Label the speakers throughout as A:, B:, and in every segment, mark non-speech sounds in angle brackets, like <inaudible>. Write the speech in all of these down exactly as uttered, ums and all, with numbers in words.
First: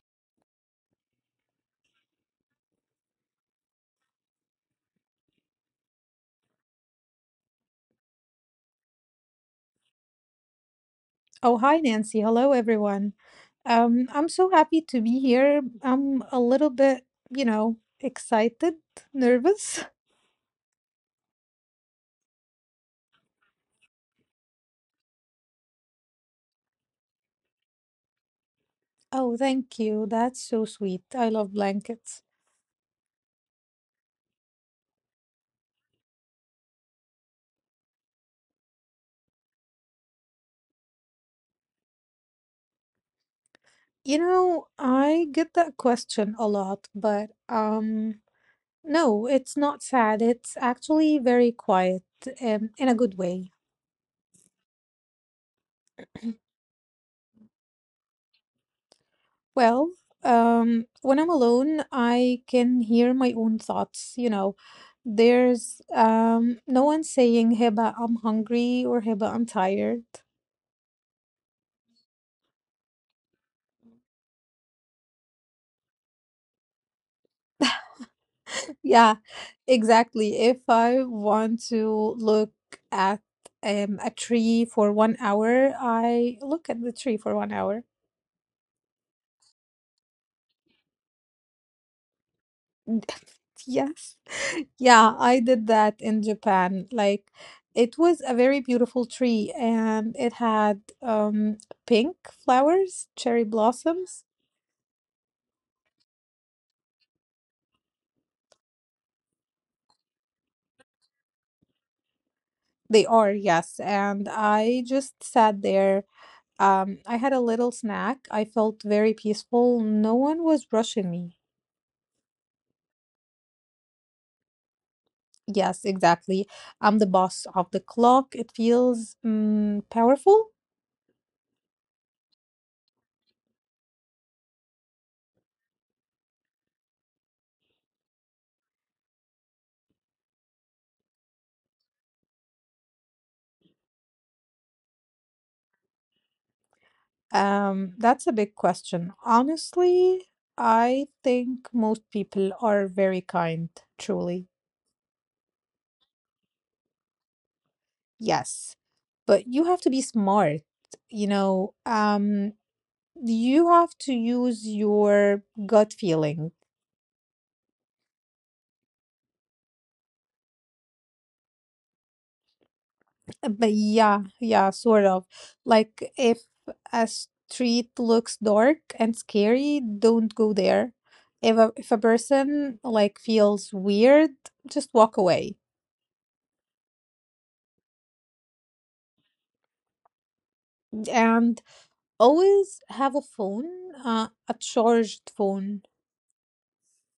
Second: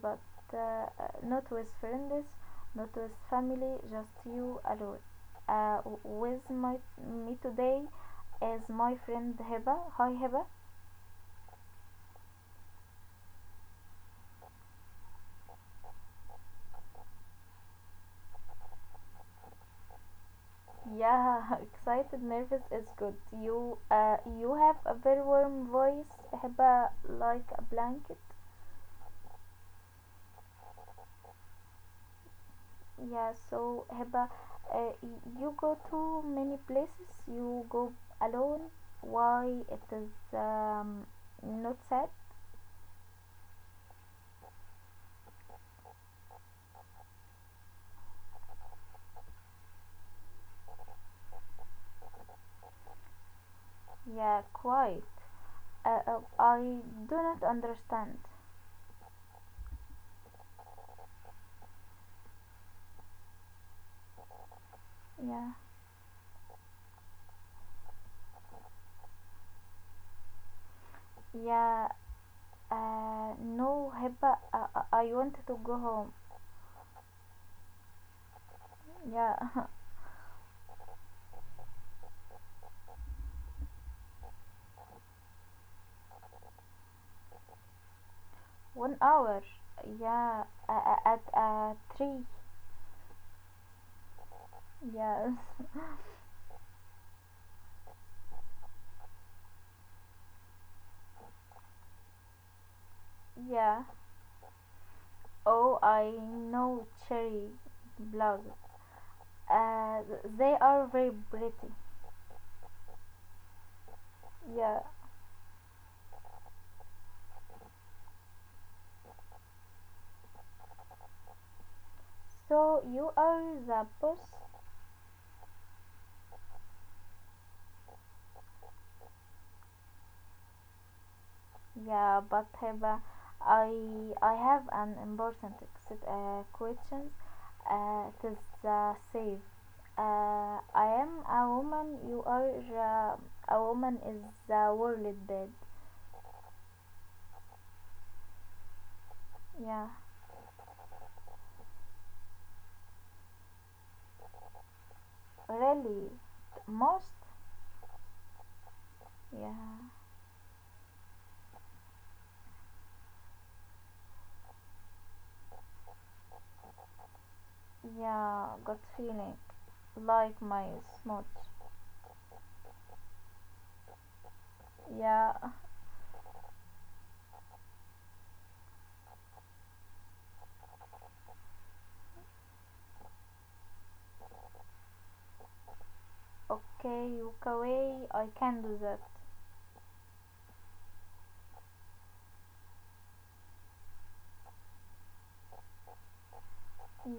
A: but uh, not with friends, not with family, just you alone. Uh, with my Me today is my friend Heba. Hi Heba.
B: Oh, hi, Nancy. Hello, everyone. Um, I'm so happy to be here. I'm a little bit, you know, excited, nervous. <laughs>
A: Yeah, <laughs> excited, nervous is good. You uh, you have a very warm voice, Heba, like a blanket.
B: Oh, thank you. That's so sweet. I love blankets.
A: Yeah, so Hiba, uh, you go to many places. You go alone. Why it is um, not sad?
B: You know, I get that question a lot, but um, no, it's not sad. It's actually very quiet, um, in a good way.
A: Yeah, quite. Uh, uh, I do not understand.
B: Well, um, when I'm alone, I can hear my own thoughts. You know,
A: Yeah,
B: there's um, no one saying, "Heba, I'm hungry or "Heba, I'm tired.
A: yeah. Uh, no, Hiba, uh, uh, I want to go home.
B: <laughs> Yeah,
A: Yeah,
B: exactly. If I want to look at um, a tree for one hour, I look at the tree for one hour.
A: <laughs> one hour. Yeah, uh, uh, at uh, three.
B: Yes. Yeah,
A: Yes.
B: I did that
A: <laughs>
B: in Japan. Like, it was a very beautiful tree and it had um pink flowers, cherry
A: yeah.
B: blossoms.
A: Oh, I know cherry blog. Uh, they are very pretty.
B: They are, yes. And
A: Yeah.
B: I just sat there. Um, I had a little snack. I felt very peaceful. No one was rushing me.
A: So you are the boss.
B: Yes, exactly. I'm the boss of the clock. It feels mm, powerful.
A: Yeah, but have a, I I have an important uh, question. Uh, it is the save. Uh, I am a woman. You are uh, a woman. Is the world bad?
B: Um, that's a big question.
A: Yeah.
B: Honestly, I think most people are very kind, truly.
A: Really, most.
B: Yes. But
A: Yeah.
B: you have to be smart, you know, um, you have to use your gut feeling.
A: Yeah. Got feeling like my smooth.
B: uh, But yeah, yeah, sort of.
A: Yeah.
B: Like if a street looks dark and scary, don't go there. If a, if a person like feels weird, just walk away.
A: Okay, Yokaway, I can do that.
B: And. Always have a phone, uh, a charged phone.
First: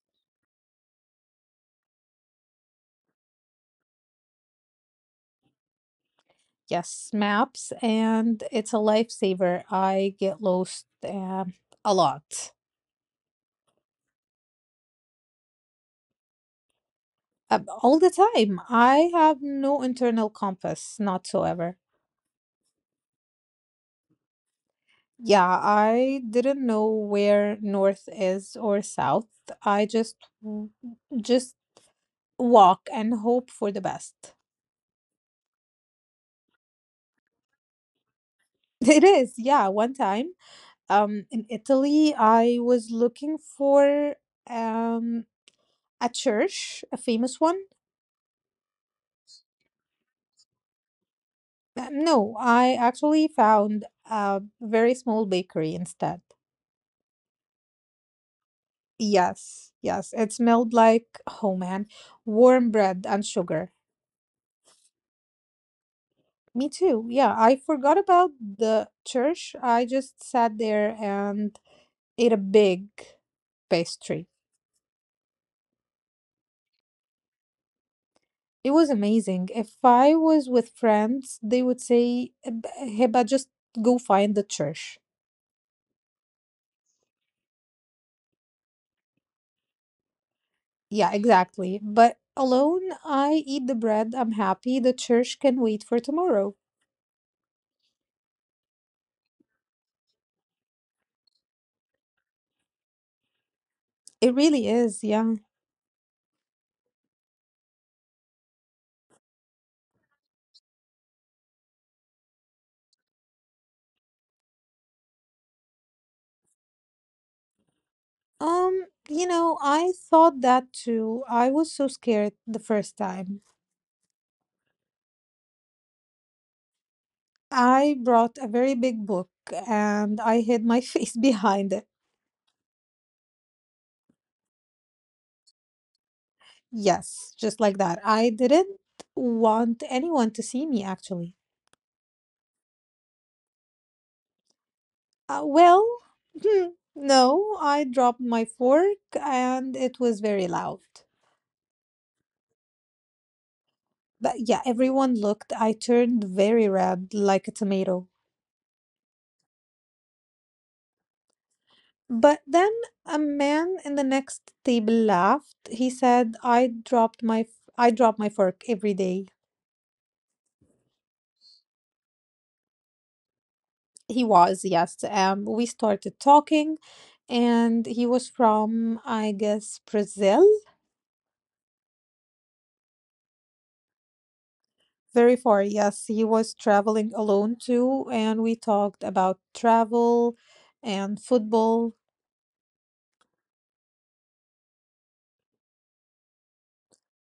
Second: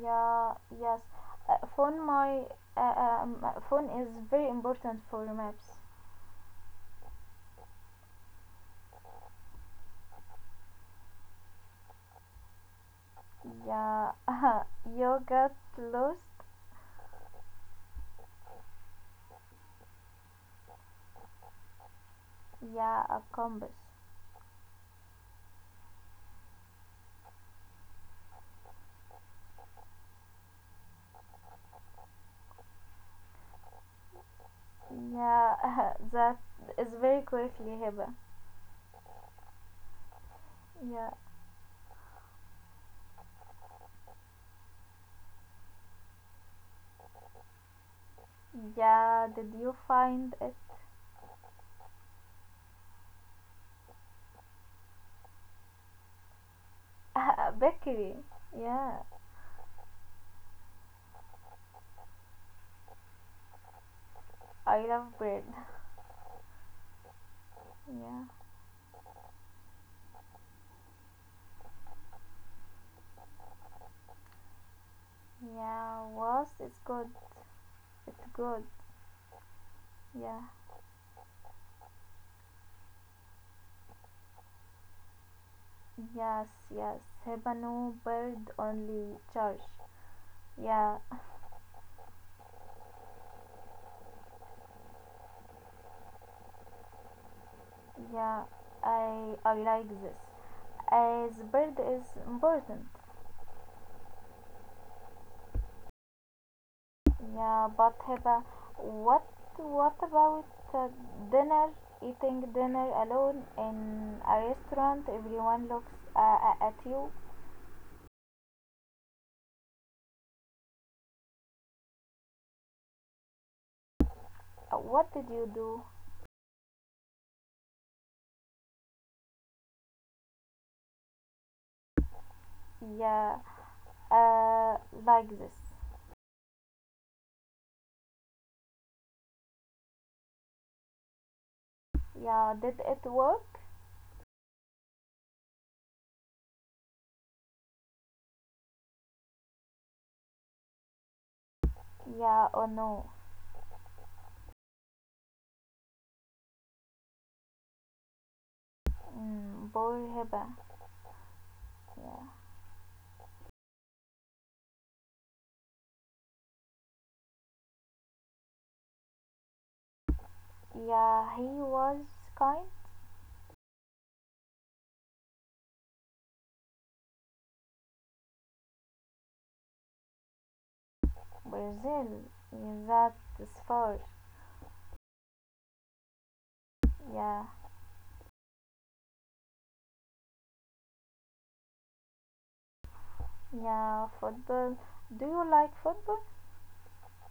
A: Yeah, yes. Uh, phone my uh, um, uh, phone is very important for maps.
B: Yes, maps, and it's a lifesaver. I get lost um, a lot,
A: Yeah, <laughs> you got lost.
B: um, all the time. I have no internal compass, whatsoever.
A: Yeah, a compass.
B: Yeah, I didn't know where north is or south. I just w- just walk and hope for the best.
A: Yeah, <laughs> that is very quickly Hiba.
B: <laughs> It is, yeah. One time,
A: Yeah,
B: um, in Italy, I was looking for um a church? A famous one?
A: yeah. Did you find it?
B: Uh, No, I actually found a very small bakery instead.
A: <laughs> Bakery. Yeah,
B: Yes, yes, it smelled like, oh man, warm bread and sugar.
A: I love bread. <laughs>
B: Me too. Yeah, I forgot
A: Yeah,
B: about the church. I just sat there and ate a big pastry.
A: yeah. Was it's good. It's good.
B: It was amazing. If I
A: Yeah.
B: was with friends, they would say, "Heba, just go find the church.
A: Yes, yes, Hebano bird only church. Yeah,
B: Yeah, exactly. But alone, I eat the bread. I'm happy. The church can wait for tomorrow.
A: yeah, I I like this. As bird is important.
B: It really is, yeah.
A: Yeah, but Heba, what what about uh, dinner? Eating dinner alone in a restaurant, everyone looks uh, uh, at you.
B: Um, you know, I thought that too. I was so scared the first time.
A: Uh, What did you do?
B: I brought a very big book and I hid my <laughs> face behind it.
A: Yeah, uh, like this.
B: Yes, just like that. I didn't want anyone to see me, actually.
A: Yeah, did it work?
B: Uh, well, <laughs> hmm, no, I dropped my fork and it was very loud.
A: Yeah or no?
B: But yeah, everyone looked. I turned very red, like a tomato.
A: Mm, poor Heba.
B: But then a man in the next table laughed. He said, "I dropped my I drop my fork every day."
A: Yeah, he was kind.
B: He was, yes. Um, we started talking, and he was from, I guess, Brazil.
A: Brazil, yeah, that's fair.
B: Very far, yes. He was traveling
A: Yeah,
B: alone too, and we talked about travel and football.
A: yeah, football. Do you like football?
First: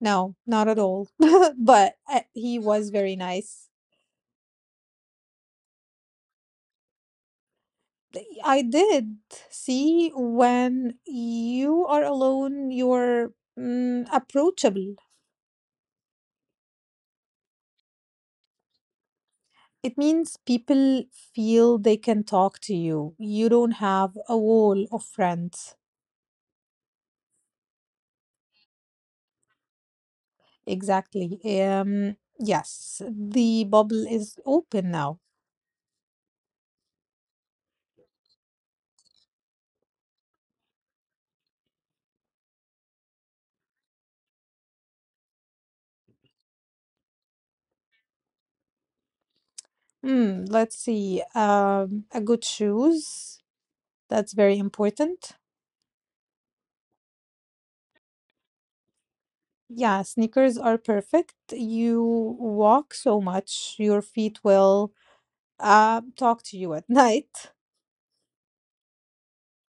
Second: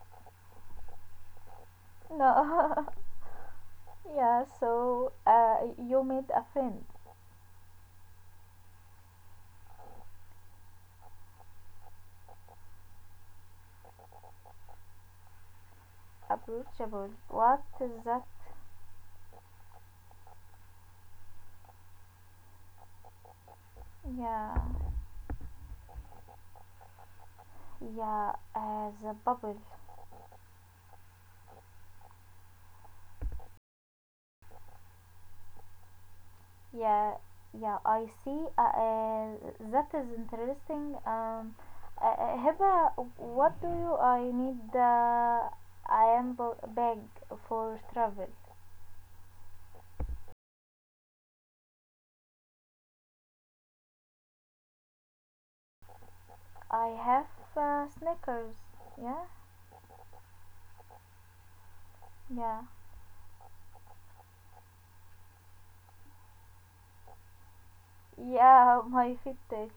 B: No, not at all. <laughs> but uh, he
A: No.
B: was very nice.
A: <laughs> yeah, so uh, you made a friend.
B: I did see when you are alone, you're mm, approachable.
A: Approachable. What is that?
B: It means people feel they can talk to you. You don't have a
A: Yeah,
B: wall of friends.
A: yeah, as a bubble.
B: Exactly. Um, yes, the bubble is open now.
A: Yeah, yeah, I see. Uh, uh, that is interesting. Um, uh, uh, Hiba, what do you? I need. The, I am b- bag for travel.
B: Hmm, let's see. Um, a good shoes. That's very important.
A: I have uh, sneakers. Yeah,
B: Yeah, sneakers are perfect. You
A: yeah,
B: walk so much, your feet will um, talk to you at night. <laughs>
A: yeah. <laughs> My Fitbit.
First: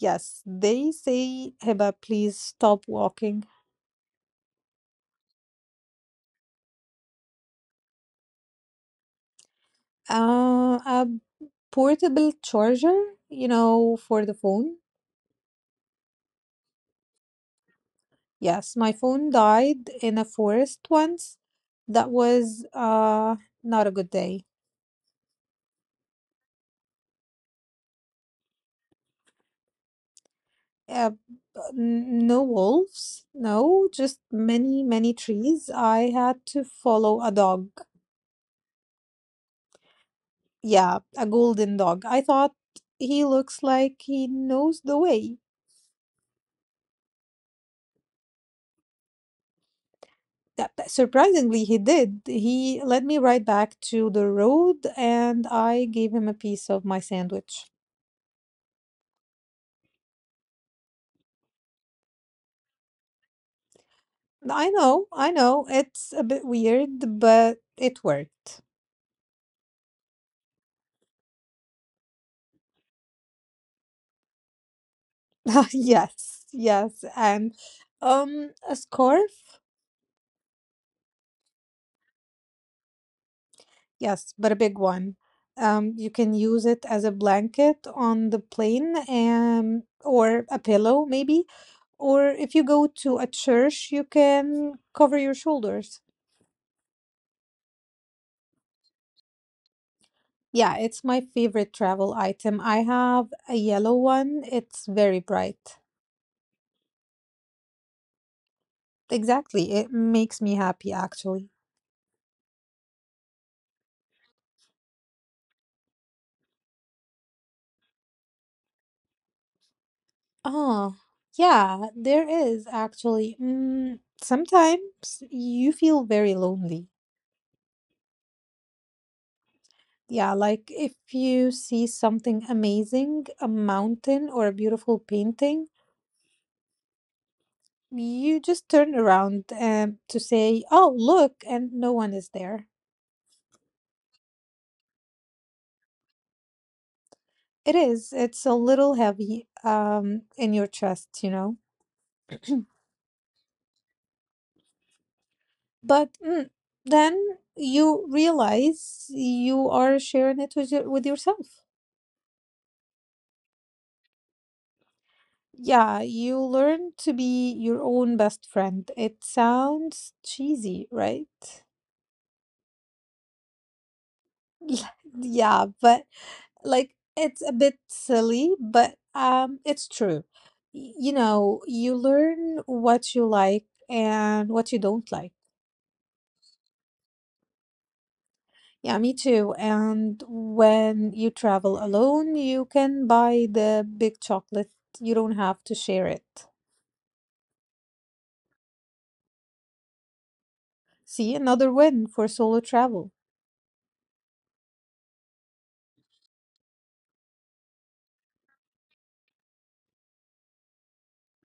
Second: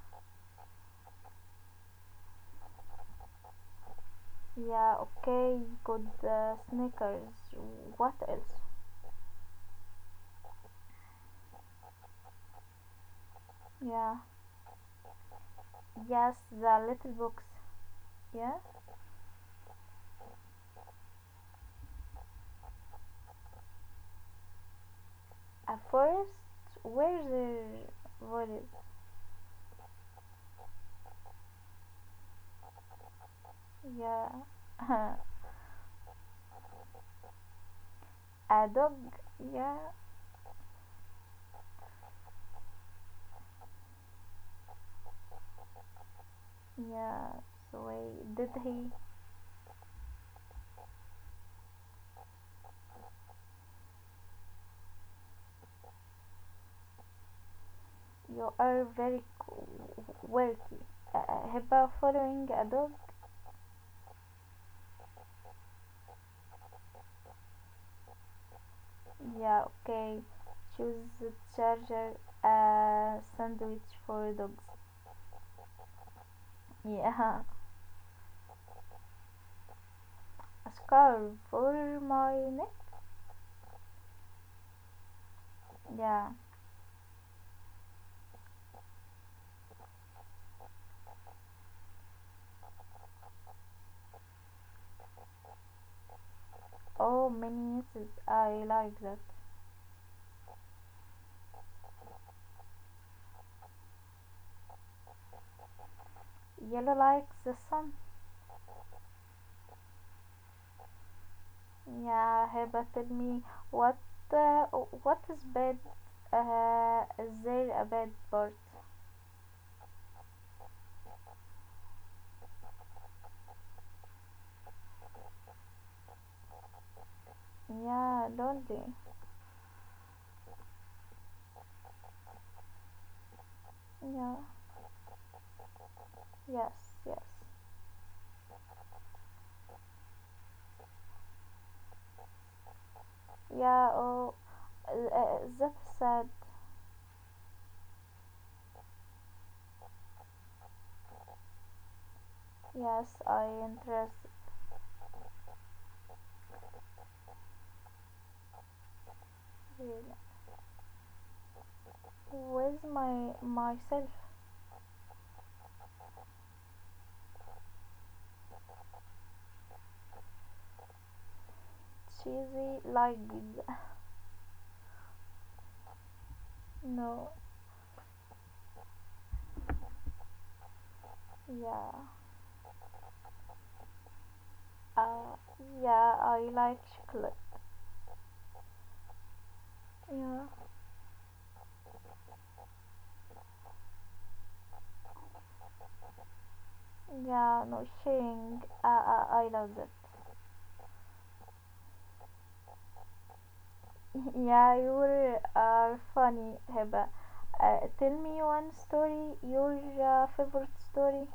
B: Yes, they say, Hiba, please stop walking.
A: Yeah, okay. Good uh, sneakers. What else?
B: Uh, a portable charger, you know,
A: Yeah,
B: for the phone.
A: yes, the little box. Yeah,
B: Yes, my phone died in a forest once. That was uh not a good day.
A: a forest. Where the What is?
B: Uh, n- no wolves, no, just
A: Yeah.
B: many, many
A: <laughs>
B: trees. I had to follow a dog.
A: A dog? Yeah,
B: Yeah, a golden dog. I thought he looks like he knows the way
A: yeah. So wait, did he?
B: that that surprisingly he did. He led me right back to the road and I gave him a piece of my sandwich.
A: You are very qu- quirky. Uh, about following a dog?
B: I know, I know, it's a bit weird, but it worked.
A: Yeah, okay. Choose the charger a sandwich for dogs.
B: <laughs> Yes, yes.
A: Yeah.
B: And um a scarf?
A: A scarf for my neck?
B: Yes, but a big one. Um you can
A: Yeah.
B: use it as a blanket on the plane and or a pillow maybe. Or if you go to a church, you can cover your shoulders.
A: Oh, many uses. I like that.
B: Yeah, it's my favorite travel item. I have a yellow one. It's very bright.
A: Yellow likes the sun.
B: Exactly. It makes me happy, actually.
A: Yeah, Hiba, tell me what uh, what is bad? Uh, is there a bad part?
B: Oh, yeah, there is actually. Mm, sometimes you feel very lonely.
A: Yeah, lonely.
B: Yeah, like if you see something amazing, a mountain
A: Yeah,
B: or a beautiful painting,
A: yes, yes.
B: you just turn around and to say, "Oh, look," and no one is there.
A: Yeah, oh, uh, that's sad.
B: It is. It's a little heavy um in your chest, you know.
A: Yes, I interest
B: But mm, then you realize you are sharing it with, your, with yourself.
A: with my myself.
B: Yeah, you learn to be your own best friend. It sounds cheesy, right?
A: Cheesy like pizza.
B: Yeah, <laughs> yeah, but like it's
A: <laughs> no.
B: a bit silly, but um, it's true. Y- You know, you
A: Yeah,
B: learn what you like and what you don't like.
A: uh, yeah, I like chocolate.
B: Yeah, me too. And
A: Yeah,
B: when you travel alone, you can buy the big chocolate. You don't have to share it.
A: yeah, no sharing. Uh, uh, I love that.
B: See, another win for solo travel.
A: Yeah, you are funny, heba. Uh, tell me one story, your uh, favorite story.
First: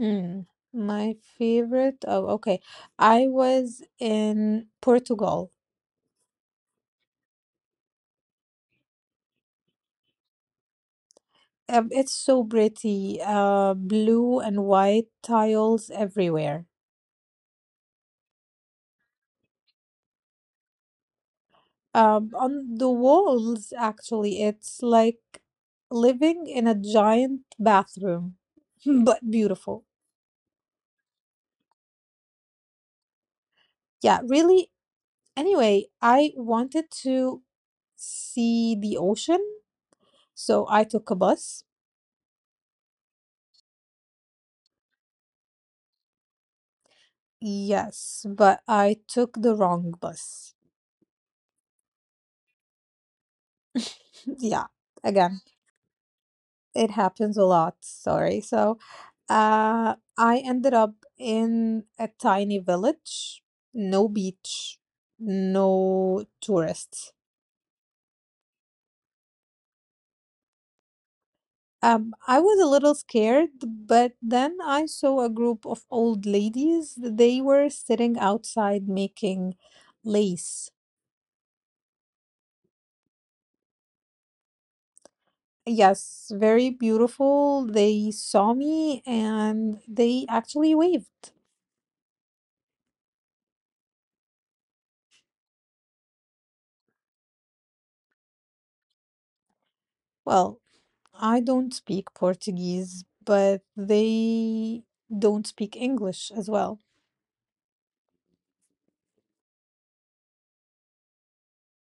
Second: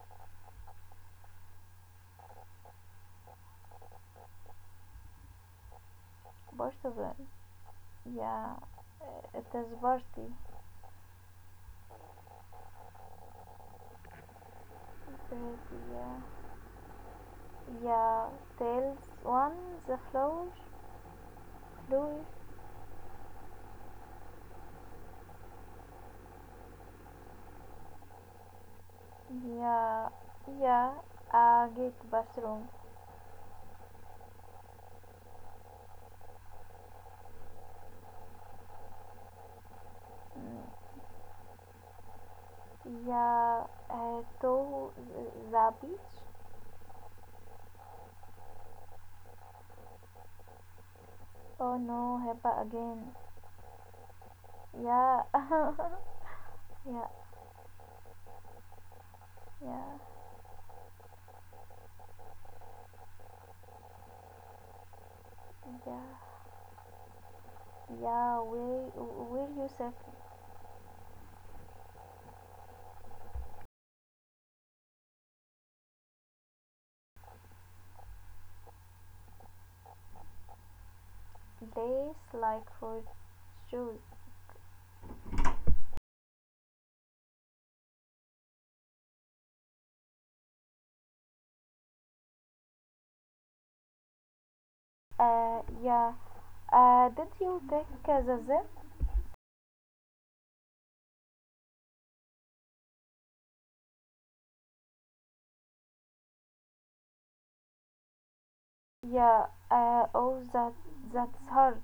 B: Mm, my favorite. Oh, okay. I was in Portugal.
A: Bartazan. Yeah, uh, it is Barty.
B: Um, it's so pretty. Uh, blue and white
A: Barty,
B: tiles
A: yeah.
B: everywhere.
A: Yeah, Tales one, the flower, flower.
B: Um, on the walls, actually, it's like living in a giant bathroom, <laughs> but beautiful.
A: Yeah, yeah, uh, gate bathroom.
B: Yeah, really. Anyway, I wanted to see the ocean, so I
A: Mm.
B: took a bus.
A: Yeah, uh, to the beach.
B: Yes, but I took the wrong bus.
A: Oh no, heba again.
B: <laughs> Yeah,
A: Yeah,
B: again,
A: <laughs>
B: it
A: yeah,
B: happens a lot. Sorry. So, uh,
A: yeah,
B: I ended up in a tiny village, no beach, no
A: yeah.
B: tourists.
A: Yeah, we we use a
B: Um, I was a little scared, but then I saw a group of old ladies. They were sitting outside making lace.
A: place like for shoes.
B: Yes, very beautiful. They saw me and they actually waved.
A: Uh, yeah. Uh, did you take uh, the zip?
B: Well, I don't speak Portuguese, but they don't speak English as well.
A: Yeah. Uh, oh, that that's hard.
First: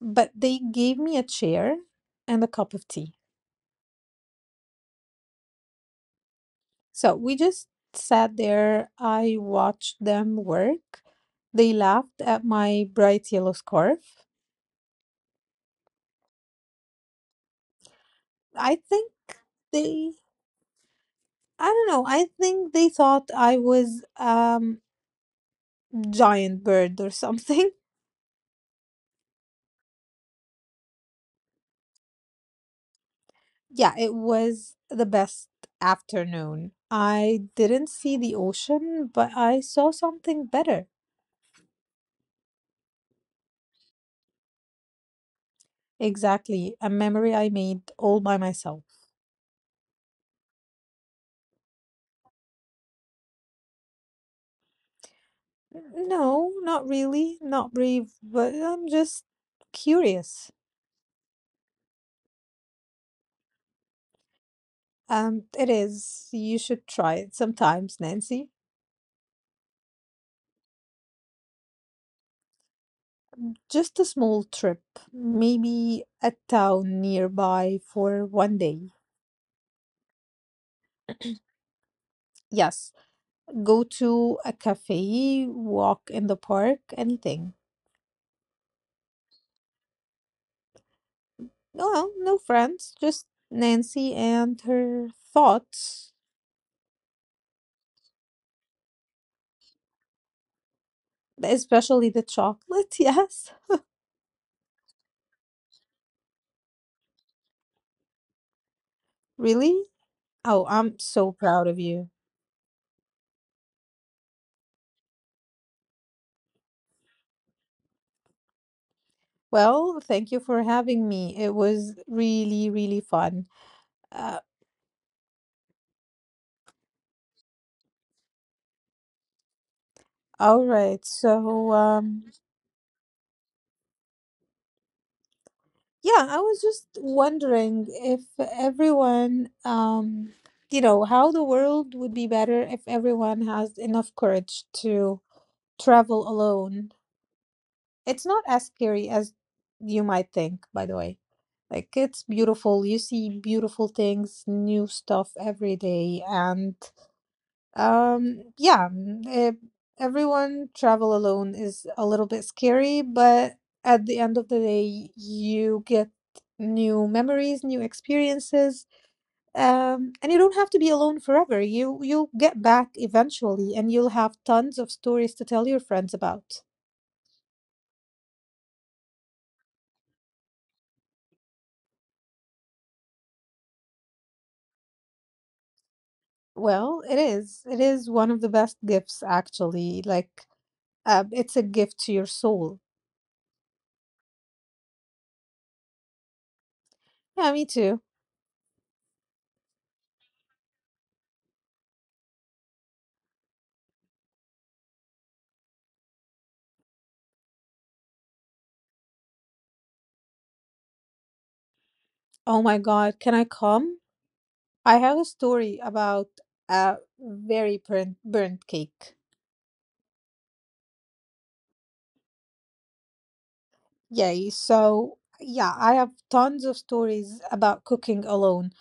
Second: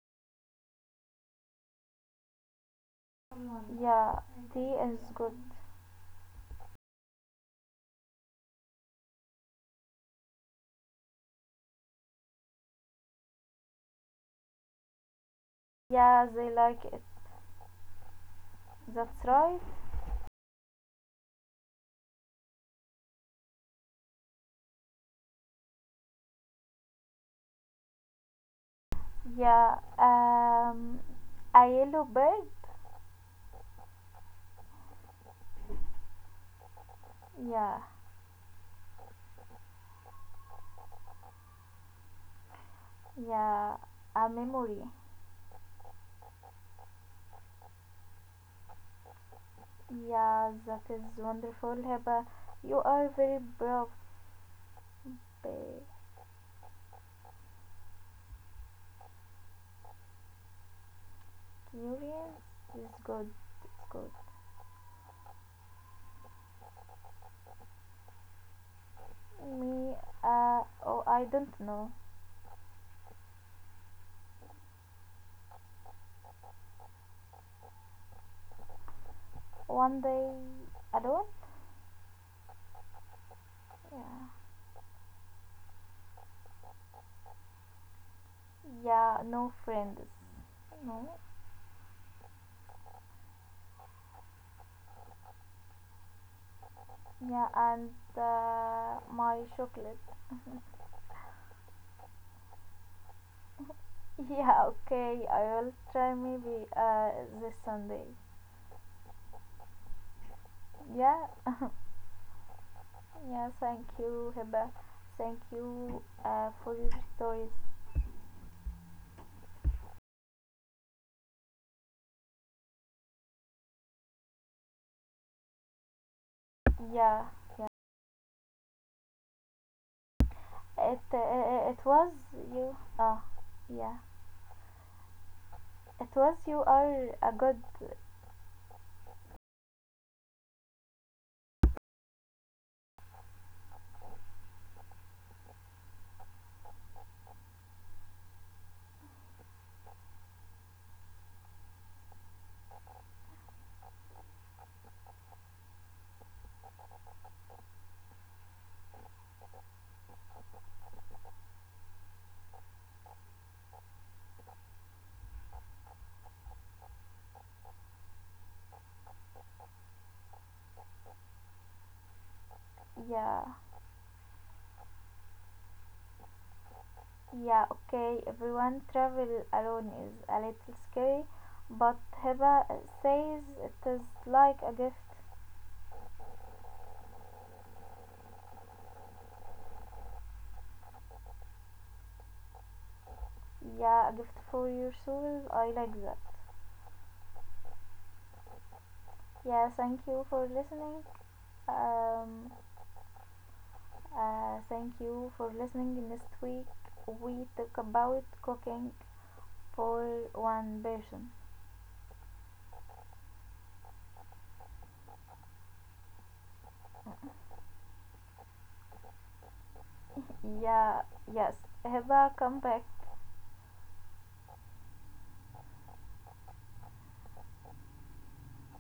B: But they gave me a chair and a cup of tea.
A: Yeah, tea is good.
B: So we just sat there. I watched them work. They laughed at my bright yellow scarf.
A: Yeah, they like it.
B: I think
A: That's right.
B: they, I don't know, I think they thought I was um giant bird or something. <laughs>
A: Yeah. Um, a yellow bird.
B: Yeah, it was the best afternoon. I
A: Yeah.
B: didn't see the ocean, but I saw something better.
A: Yeah. A memory.
B: Exactly, a memory I made all by myself.
A: Yeah, that is wonderful, Heba. You are very brave. Babe.
B: No, not really, not really, but I'm just curious.
A: Durian is good. It's good.
B: Um, it is. You should try it sometimes, Nancy.
A: Me, uh, oh, I don't know.
B: Just a small trip, maybe a town nearby for one day.
A: One day alone?
B: Yes, go
A: Yeah.
B: to a cafe, walk in the park, anything.
A: Yeah, no friends. No.
B: No, no friends, just Nancy and her thoughts,
A: Yeah, and uh, my chocolate. <laughs>
B: especially the chocolate. <laughs> Yes,
A: Yeah, okay. I will try maybe uh, this Sunday.
B: really? Oh, I'm
A: Yeah,
B: so proud of you.
A: yeah. Thank you, Heba. Thank you uh, for your stories.
B: Well, thank you for having me. It was really, really fun. Uh,
A: Yeah, yeah.
B: all
A: It
B: right.
A: uh,
B: So,
A: it was
B: um,
A: you. Ah, yeah. That
B: yeah,
A: was
B: I
A: you
B: was just
A: are a good
B: wondering if everyone, um, you know, how the world would be better if everyone has enough courage to travel alone. It's not as scary as you might think, by the way. Like, it's beautiful. You see beautiful things, new stuff every day, and Um, yeah, mm, eh, everyone travel alone is a little bit scary, but at the end of the day, you get new memories, new experiences, um, and you don't have to be alone forever. You you'll get back
A: yeah,
B: eventually, and you'll have tons of stories to tell your friends about.
A: yeah, okay, everyone travel alone is a little scary, but Hiba says it is like a gift,
B: Well, it is. It is one of the best gifts, actually. Like, Uh, it's a gift to your soul.
A: yeah, a gift for your soul, I like that,
B: Yeah, me too.
A: yeah, thank you for listening, um uh, thank you for listening next week we talk about cooking for one person.
B: Oh my God, can I come? I have a story about a very burnt, burnt cake.
A: <laughs> Yeah, yes, Hiba come back.
B: Yay. So, yeah, I have tons of stories about cooking alone.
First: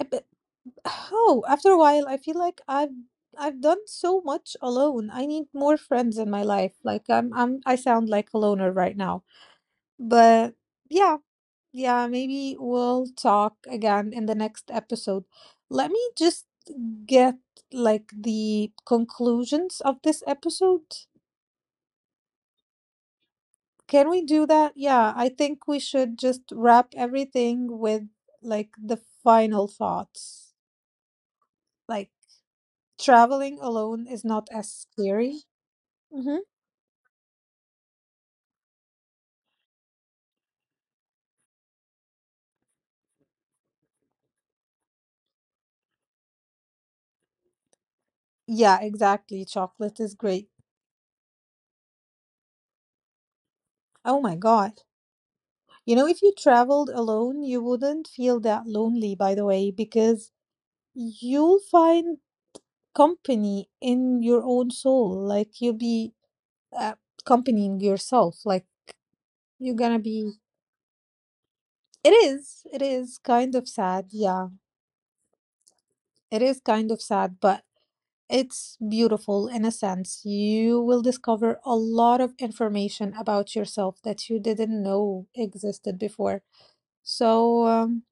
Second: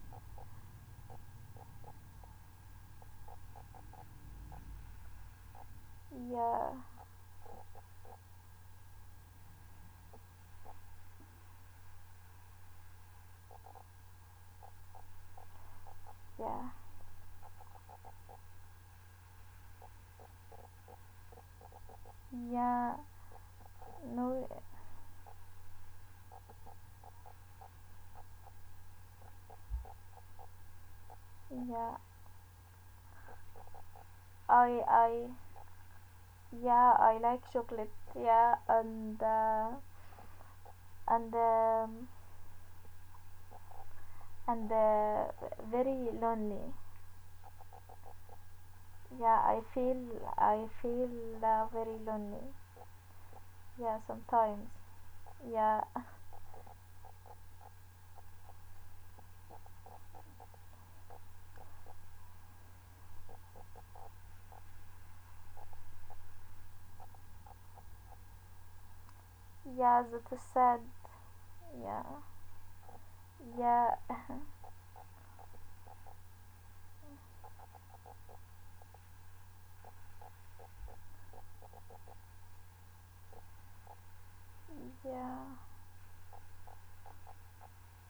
B: Uh, But, <sighs> oh, after a while, I feel like I've I've done so much alone. I need more friends in my
A: Yeah.
B: life. Like I'm I'm I sound like a loner right now. But yeah, yeah, maybe we'll talk again in the next episode. Let me just
A: Yeah.
B: get like the conclusions of this episode?
A: Yeah.
B: Can we do
A: No.
B: that? Yeah, I think we should just wrap everything with like the final thoughts.
A: Yeah.
B: Like traveling alone is not as
A: I. I.
B: scary. Hmm.
A: Yeah. I like chocolate. Yeah. And. Uh, and. Um, and uh, very lonely.
B: Yeah,
A: Yeah.
B: exactly.
A: I
B: Chocolate
A: feel.
B: is great.
A: I feel uh, very lonely. Yeah.
B: Oh my
A: Sometimes.
B: God.
A: Yeah.
B: You know,
A: <laughs>
B: if you traveled alone, you wouldn't feel that lonely, by the way, because you'll find company in your own soul. Like you'll be uh, accompanying yourself, like you're gonna
A: Yeah.
B: be.
A: That is sad.
B: it
A: Yeah.
B: is it is kind of
A: Yeah.
B: sad,
A: <laughs>
B: yeah, it is kind of sad, but it's beautiful in a sense. You will discover a lot of information about yourself that you didn't know
A: yeah.
B: existed before. So, um,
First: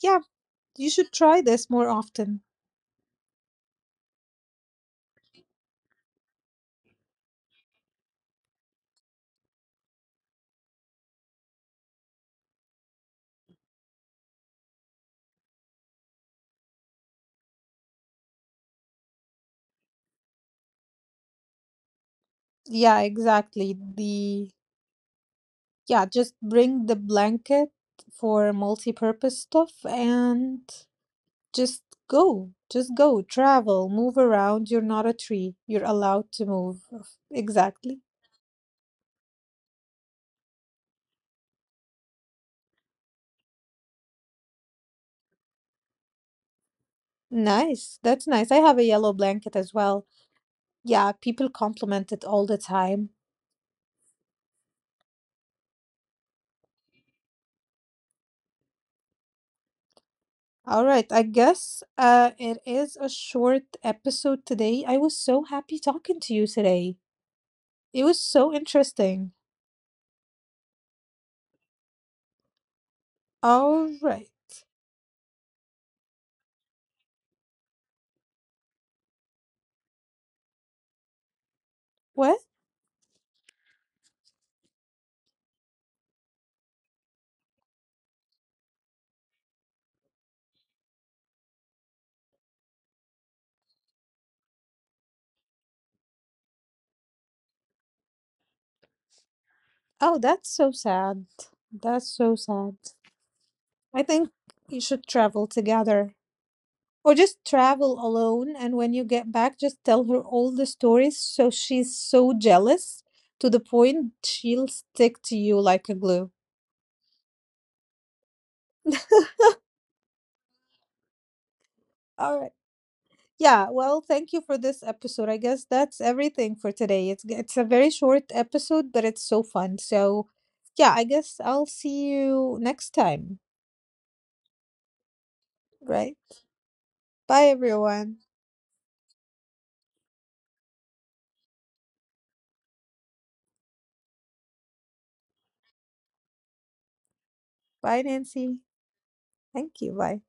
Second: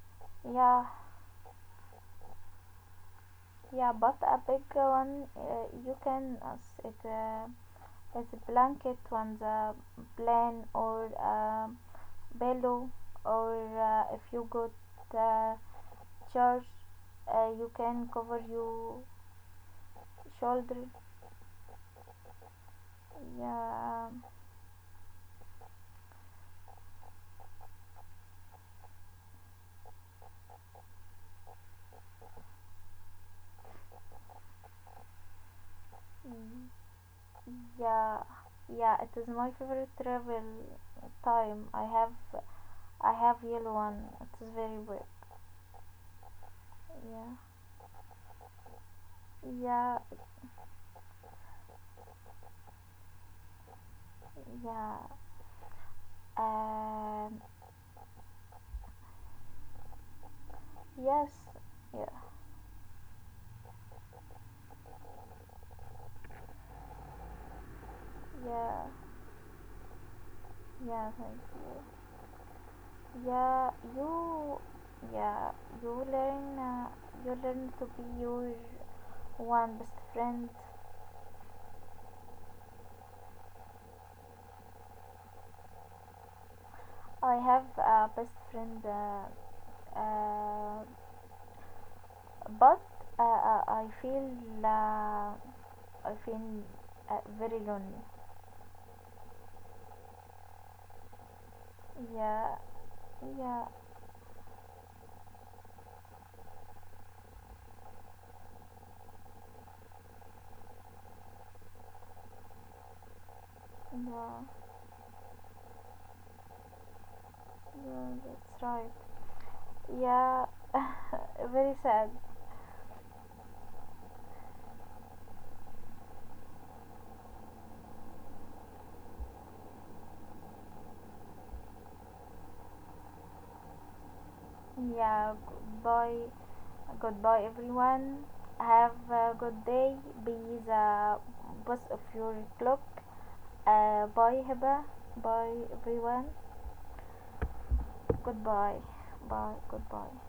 B: yeah,
A: Yeah.
B: you should try this more often.
A: Yeah. But a big one. Uh, you can. As it. Uh, As a blanket on the plane or a pillow or uh, if you go to the church uh, you can cover your shoulder,
B: Yeah, exactly
A: yeah,
B: the yeah, just bring the blanket for multi-purpose stuff, and just go. Just go. Travel. Move around. You're not a tree. You're allowed to move. Exactly.
A: yeah, yeah, it is my favorite travel time, i have I have yellow one, it is very big, yeah,
B: Nice. That's nice. I have a yellow blanket as
A: yeah,
B: well. Yeah, people compliment it all the time.
A: yeah, um,
B: All right, I
A: yes,
B: guess
A: yeah,
B: uh it is a short episode today. I was so happy talking to you today. It was so
A: yeah,
B: interesting.
A: yeah, thank you. Yeah,
B: All right.
A: you, yeah, you learn, uh, you learn to be your one best friend.
B: What?
A: I have a best friend, uh, uh, but uh, uh, I feel, uh, I feel uh, very lonely.
B: Oh, that's so sad. That's so
A: Yeah,
B: sad.
A: yeah,
B: I think you should travel together. Or just travel alone, and when you get back, just tell her all the stories so she's so jealous to the point
A: yeah,
B: she'll stick to you like a glue.
A: yeah, that's right. Yeah, <laughs> very sad.
B: All right. Yeah, well, thank you for this episode. I guess that's everything for today. It's it's a very short episode, but it's so fun. So, yeah, I guess I'll see you next time,
A: Yeah,
B: right?
A: goodbye, goodbye
B: Bye everyone.
A: everyone. Have a good day. Be the boss of your clock. Uh, bye, Heba. Bye, everyone.
B: Bye Nancy.
A: Goodbye. Bye,
B: Thank you.
A: goodbye.
B: Bye.